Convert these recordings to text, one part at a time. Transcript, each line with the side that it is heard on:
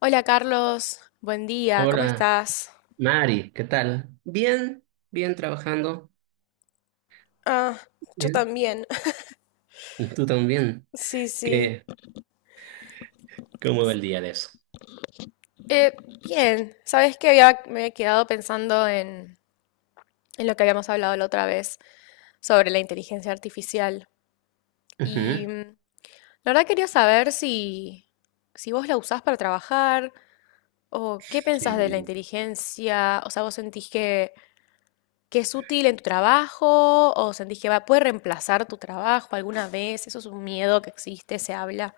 left: Hola Carlos, buen día, ¿cómo
right: Hola,
left: estás?
right: Mari, ¿qué tal? Bien, bien trabajando.
left: Ah, yo
right: Bien.
left: también.
right: ¿Tú también?
left: Sí, sí.
right: ¿Qué, cómo va el día de eso?
left: Eh, bien, sabes que me había quedado pensando en lo que habíamos hablado la otra vez sobre la inteligencia artificial.
right: Ujú.
left: Y la verdad quería saber si vos la usás para trabajar o qué pensás de la
right: Sí,
left: inteligencia. O sea, ¿vos sentís que es útil en tu trabajo o sentís que puede reemplazar tu trabajo alguna vez? Eso es un miedo que existe, se habla.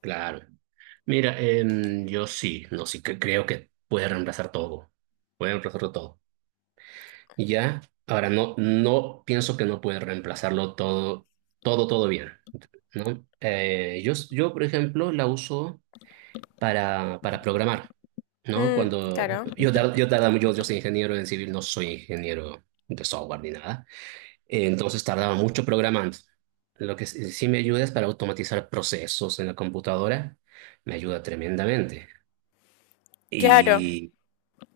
right: claro. Mira, yo sí, no sí, que creo que puede reemplazar todo. Puede reemplazarlo todo. Y ya, ahora no, no pienso que no puede reemplazarlo todo, todo, todo bien, ¿no? Yo, por ejemplo, la uso para programar, ¿no?
left: Mm,
right: Cuando
left: claro,
right: yo, yo tardaba, yo soy ingeniero en civil, no soy ingeniero de software ni nada. Entonces tardaba mucho programando. Lo que sí me ayuda es para automatizar procesos en la computadora, me ayuda tremendamente.
left: claro.
right: Y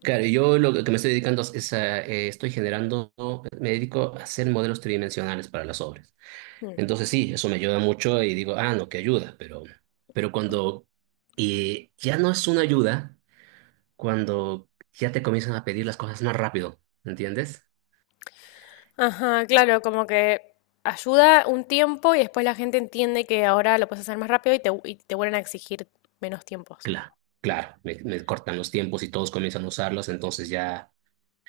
right: claro, yo lo que me estoy dedicando es a, estoy generando, me dedico a hacer modelos tridimensionales para las obras.
left: Mm.
right: Entonces sí, eso me ayuda mucho y digo, ah, no, que ayuda, pero cuando ya no es una ayuda, cuando ya te comienzan a pedir las cosas más rápido, ¿entiendes?
left: Ajá, claro, como que ayuda un tiempo y después la gente entiende que ahora lo puedes hacer más rápido y te vuelven a exigir menos tiempos.
right: Claro, claro, me cortan los tiempos y todos comienzan a usarlos, entonces ya,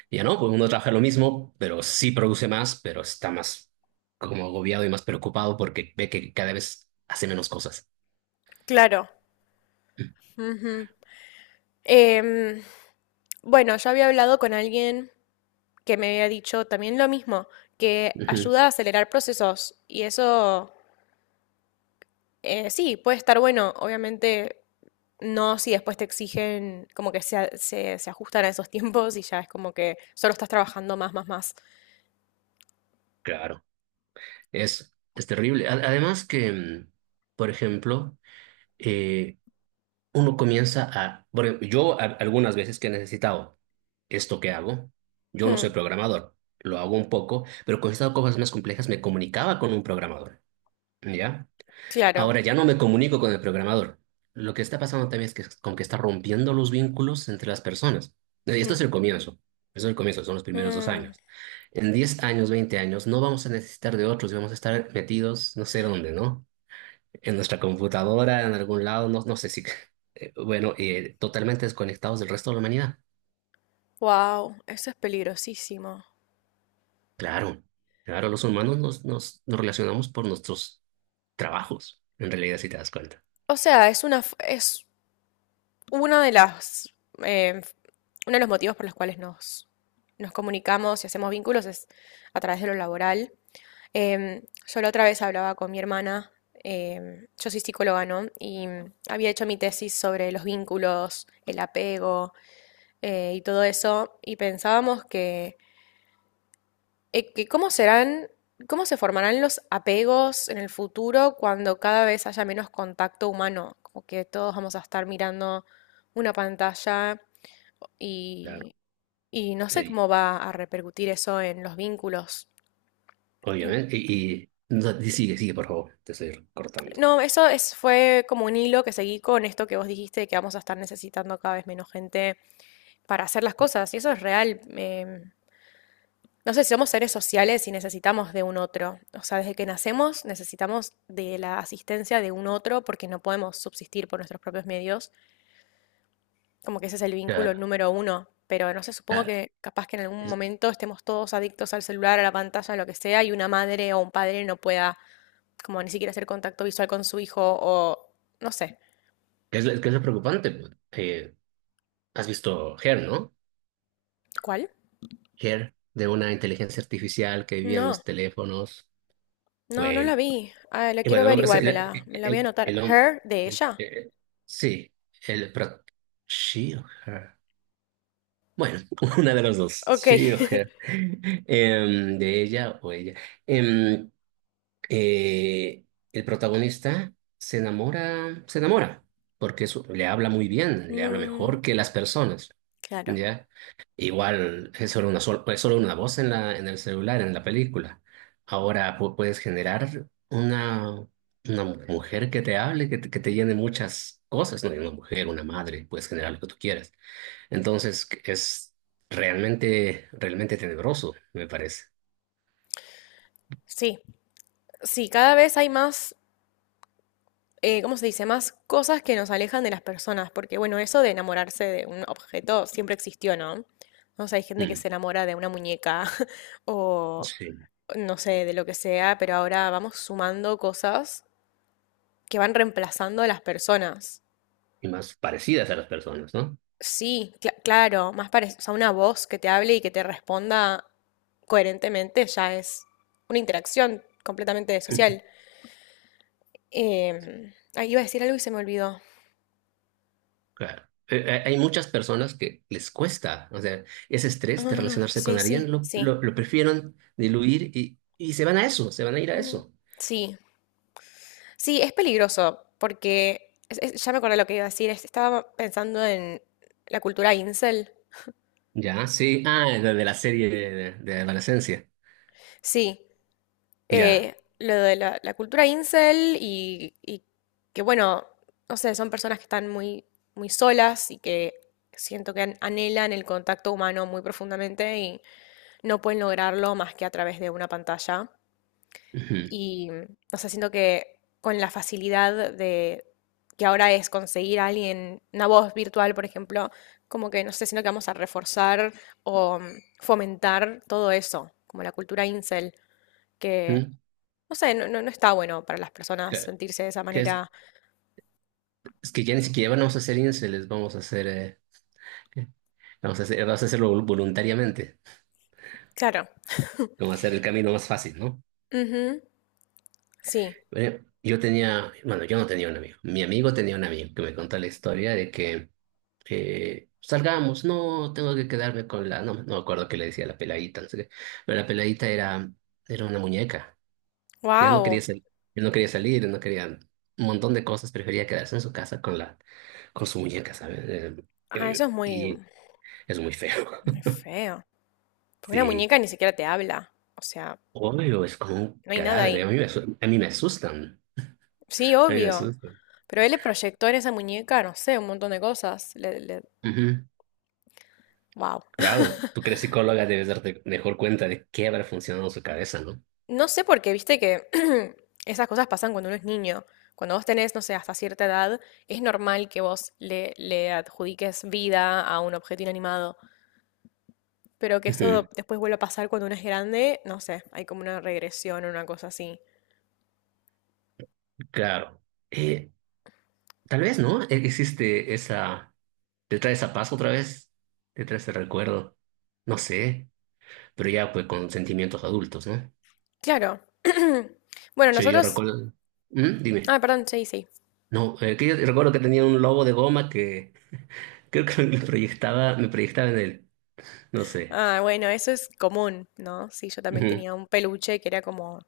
right: ya no, pues uno trabaja lo mismo, pero sí produce más, pero está más como agobiado y más preocupado porque ve que cada vez hace menos cosas.
left: Claro. Em, bueno, yo había hablado con alguien que me había dicho también lo mismo, que
right: Ujú.
left: ayuda a acelerar procesos y eso sí, puede estar bueno, obviamente no si después te exigen como que se ajustan a esos tiempos y ya es como que solo estás trabajando más, más, más.
right: Claro, es terrible. Además que, por ejemplo, eh, uno comienza a, bueno, yo algunas veces que he necesitado esto que hago. Yo no soy programador, lo hago un poco, pero cuando he estado cosas más complejas me comunicaba con un programador, ¿ya?
left: Claro.
right: Ahora ya no me comunico con el programador. Lo que está pasando también es que con que está rompiendo los vínculos entre las personas. Y esto es el comienzo. Eso es el comienzo, son los primeros 2 años. En 10 años, 20 años, no vamos a necesitar de otros y vamos a estar metidos no sé dónde, ¿no? En nuestra computadora, en algún lado, no, no sé si, bueno, totalmente desconectados del resto de la humanidad.
left: Wow, eso es peligrosísimo.
right: Claro, claro, los humanos nos, nos, nos relacionamos por nuestros trabajos, en realidad, si te das cuenta.
left: O sea, es una de las, eh, uno de los motivos por los cuales nos comunicamos y hacemos vínculos es a través de lo laboral. Em, yo la otra vez hablaba con mi hermana, yo soy psicóloga, ¿no? Y había hecho mi tesis sobre los vínculos, el apego y todo eso, y pensábamos que que ¿cómo cómo se formarán los apegos en el futuro cuando cada vez haya menos contacto humano? Como que todos vamos a estar mirando una pantalla
right: Claro.
left: y, y no sé
right: Sí,
left: cómo va a repercutir eso en los vínculos. Y-
right: obviamente. Y, no, sigue, sigue, por favor, te estoy cortando.
left: no, eso fue como un hilo que seguí con esto que vos dijiste de que vamos a estar necesitando cada vez menos gente para hacer las cosas. Y eso es real. No sé, somos seres sociales y necesitamos de un otro. O sea, desde que nacemos necesitamos de la asistencia de un otro porque no podemos subsistir por nuestros propios medios. Como que ese es el vínculo
right: Claro.
left: número uno. Pero no sé, supongo
right: Ah,
left: que capaz que en algún
right: es,
left: momento estemos todos adictos al celular, a la pantalla, a lo que sea, y una madre o un padre no pueda como ni siquiera hacer contacto visual con su hijo o no sé.
right: qué es lo preocupante pues? ¿Has visto Her, ¿no?
left: ¿Cuál?
right: Her, de una inteligencia artificial que vivía en
left: No,
right: los teléfonos.
left: no, no
right: Bueno,
left: la vi. Ah, la
right: y
left: quiero
right: bueno, el
left: ver
right: hombre
left: igual,
right: se-
left: me la voy a anotar.
right: el hom-
left: Her, de
right: el-
left: ella.
right: sí, el, pero, ¿she o her? Bueno, una de las dos,
left: Ok.
right: sí, o sea, de ella o ella. Em, eh, el protagonista se enamora, porque eso, le habla muy bien, le habla
left: Mm,
right: mejor que las personas,
left: claro.
right: ¿ya? Igual es solo una, es solo una voz en la, en el celular, en la película. Ahora puedes generar una mujer que te hable, que te llene muchas cosas, ¿no? Una mujer, una madre, puedes generar lo que tú quieras. Entonces es realmente, realmente tenebroso, me parece.
left: Sí. Sí, cada vez hay más, ¿cómo se dice? Más cosas que nos alejan de las personas, porque bueno, eso de enamorarse de un objeto siempre existió, ¿no? No sé, hay gente que
right: Mm,
left: se enamora de una muñeca o
right: sí,
left: no sé, de lo que sea, pero ahora vamos sumando cosas que van reemplazando a las personas.
right: y más parecidas a las personas, ¿no?
left: Sí, claro, más parecido, o sea, una voz que te hable y que te responda coherentemente ya es una interacción completamente
right: Ujú.
left: social. Iba a decir algo y se me olvidó.
right: Claro. Hay muchas personas que les cuesta, o sea, ese estrés de
left: Ah,
right: relacionarse con
left: sí,
right: alguien
left: sí, sí.
right: lo prefieren diluir y se van a eso, se van a ir a
left: Mm,
right: eso.
left: sí, sí, es peligroso porque ya me acordé lo que iba a decir. Estaba pensando en la cultura incel.
right: Ya, sí. Ah, de la serie de adolescencia.
left: Sí,
right: Ya.
left: lo de la cultura incel y que bueno, no sé, son personas que están muy, muy solas y que siento que anhelan el contacto humano muy profundamente y no pueden lograrlo más que a través de una pantalla.
right: Ujú,
left: Y, o sea, siento que con la facilidad de que ahora es conseguir a alguien, una voz virtual, por ejemplo, como que, no sé, siento que vamos a reforzar o fomentar todo eso, como la cultura incel, que,
right: ujú.
left: no sé, no está bueno para las personas
right: Que,
left: sentirse de esa
right: que
left: manera.
right: es que ya ni siquiera vamos a hacer se les vamos a hacer, vamos a hacer, vamos a voluntariamente.
left: Claro.
right: Como hacer el camino más fácil, ¿no?
left: Ujú, sí.
right: Bueno, yo tenía, bueno, yo no tenía un amigo. Mi amigo tenía un amigo que me contó la historia de que salgamos, no, tengo que quedarme con la, no, no me acuerdo qué le decía la peladita, no sé qué, pero la peladita era, era una muñeca. Ya no quería
left: Wow.
right: salir, no quería salir, no quería un montón de cosas, prefería quedarse en su casa con la, con su muñeca, ¿sabes?
left: Ah, eso es muy,
right: Y es muy feo.
left: muy feo. Porque una
right: Sí,
left: muñeca ni siquiera te habla. O sea,
right: obvio, es como un
left: no hay nada
right: cadáver. A
left: ahí.
right: mí me, a mí me asustan.
left: Sí,
right: A mí me
left: obvio.
right: asustan.
left: Pero él le proyectó en esa muñeca, no sé, un montón de cosas.
right: Ujú.
left: Wow.
right: Claro, tú que eres psicóloga debes darte mejor cuenta de qué habrá funcionado en su cabeza, ¿no?
left: No sé por qué, viste que esas cosas pasan cuando uno es niño. Cuando vos tenés, no sé, hasta cierta edad, es normal que vos le adjudiques vida a un objeto inanimado. Pero que eso
right: Ujú.
left: después vuelva a pasar cuando uno es grande, no sé, hay como una regresión o una cosa así.
right: Claro. Eh, tal vez, ¿no? Existe esa... ¿Te trae esa paz otra vez? ¿Te trae ese recuerdo? No sé, pero ya pues con sentimientos adultos, ¿no?
left: Claro. Bueno,
right: Sí, yo
left: nosotros...
right: recuerdo... ¿Mm? Dime.
left: Ah, perdón, sí, sí.
right: No, que yo recuerdo que tenía un lobo de goma que creo que me proyectaba en él. No sé.
left: Ah, bueno, eso es común, ¿no? Sí, yo también
right: Ujú,
left: tenía un peluche que era como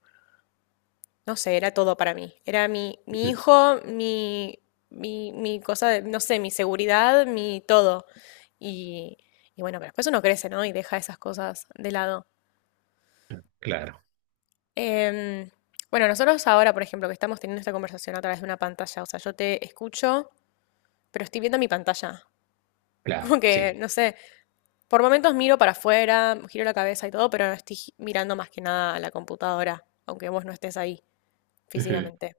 left: no sé, era todo para mí. Era mi
right: ujú.
left: hijo, mi cosa, no sé, mi seguridad, mi todo. Y, y bueno, pero después uno crece, ¿no? Y deja esas cosas de lado.
right: Claro,
left: Em, bueno, nosotros ahora, por ejemplo, que estamos teniendo esta conversación a través de una pantalla, o sea, yo te escucho, pero estoy viendo mi pantalla.
right: claro,
left: Como que,
right: sí.
left: no sé, por momentos miro para afuera, giro la cabeza y todo, pero no estoy mirando más que nada a la computadora, aunque vos no estés ahí
right: Ujú.
left: físicamente.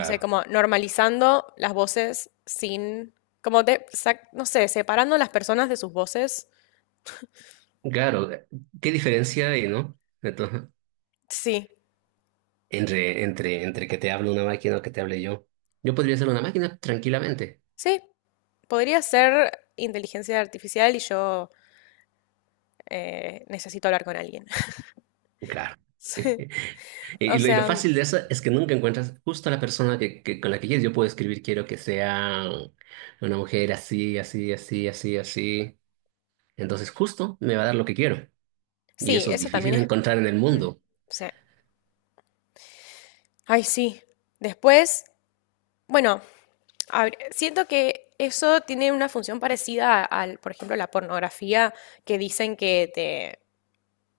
left: O sea, como normalizando las voces sin, no sé, separando las personas de sus voces.
right: Claro, ¿qué diferencia hay, no? Entonces,
left: Sí,
right: entre, entre, entre que te hable una máquina o que te hable yo. Yo podría ser una máquina tranquilamente,
left: sí, podría ser inteligencia artificial y yo necesito hablar con alguien.
right: claro.
left: Sí. O
right: Y lo
left: sea,
right: fácil de eso es que nunca encuentras justo a la persona que, con la que quieres. Yo puedo escribir, quiero que sea una mujer así, así, así, así, así. Entonces justo me va a dar lo que quiero. Y
left: sí,
right: eso es
left: eso
right: difícil
left: también
right: de
left: es...
right: encontrar en el
left: mm,
right: mundo.
left: sí. Ay, sí. Después, bueno, siento que eso tiene una función parecida al, por ejemplo, la pornografía que dicen que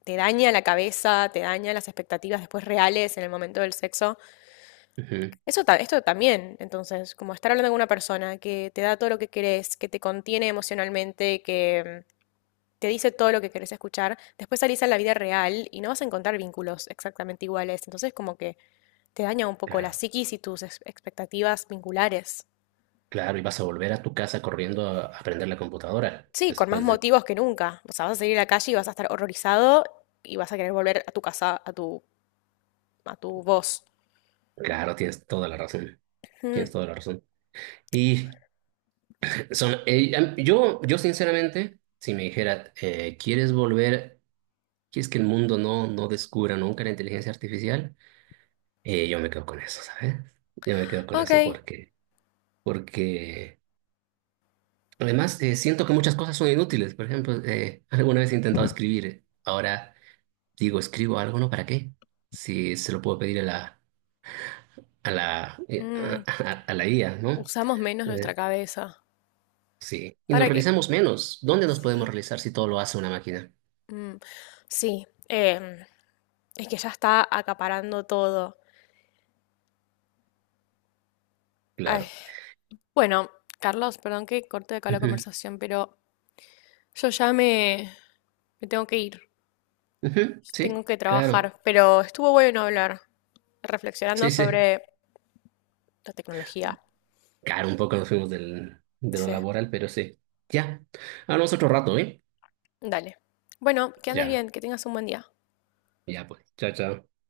left: te daña la cabeza, te daña las expectativas después reales en el momento del sexo.
right: Ujú.
left: Eso esto también, entonces, como estar hablando con una persona que te da todo lo que querés, que te contiene emocionalmente, que te dice todo lo que querés escuchar, después salís a la vida real y no vas a encontrar vínculos exactamente iguales. Entonces, como que te daña un poco la
right: Claro,
left: psiquis y tus expectativas vinculares.
right: claro. Y vas a volver a tu casa corriendo a aprender la computadora.
left: Sí, con más
right: Después de...
left: motivos que nunca. O sea, vas a salir a la calle y vas a estar horrorizado y vas a querer volver a tu casa, a tu voz.
right: Claro, tienes toda la razón.
left: Mm,
right: Tienes toda la razón. Y son, yo, yo sinceramente, si me dijera, ¿quieres volver? ¿Quieres que el mundo no, no descubra nunca la inteligencia artificial? Yo me quedo con eso, ¿sabes? Yo me quedo con eso
left: ok.
right: porque, porque además siento que muchas cosas son inútiles. Por ejemplo, alguna vez he intentado escribir. Ahora digo, ¿escribo algo? ¿No? ¿Para qué? Si se lo puedo pedir a la,
left: Mm,
right: a, a la IA, ¿no?
left: usamos menos
right: Eh,
left: nuestra cabeza.
right: sí, y nos
left: ¿Para qué?
right: realizamos menos. ¿Dónde nos podemos
left: Sí.
right: realizar si todo lo hace una máquina?
left: Mm, sí, es que ya está acaparando todo. Ay,
right: Claro.
left: bueno, Carlos, perdón que corte acá la
right: Ujú,
left: conversación, pero yo ya me tengo que ir.
right: ujú. Sí,
left: Tengo que
right: claro.
left: trabajar, pero estuvo bueno hablar, reflexionando
right: Sí, sí.
left: sobre la tecnología.
right: Claro, un poco nos fuimos del, de lo
left: Sí,
right: laboral, pero sí. Ya. Hablamos otro rato, ¿eh?
left: dale. Bueno, que andes
right: Ya,
left: bien, que tengas un buen día.
right: ya pues. Chao, chao.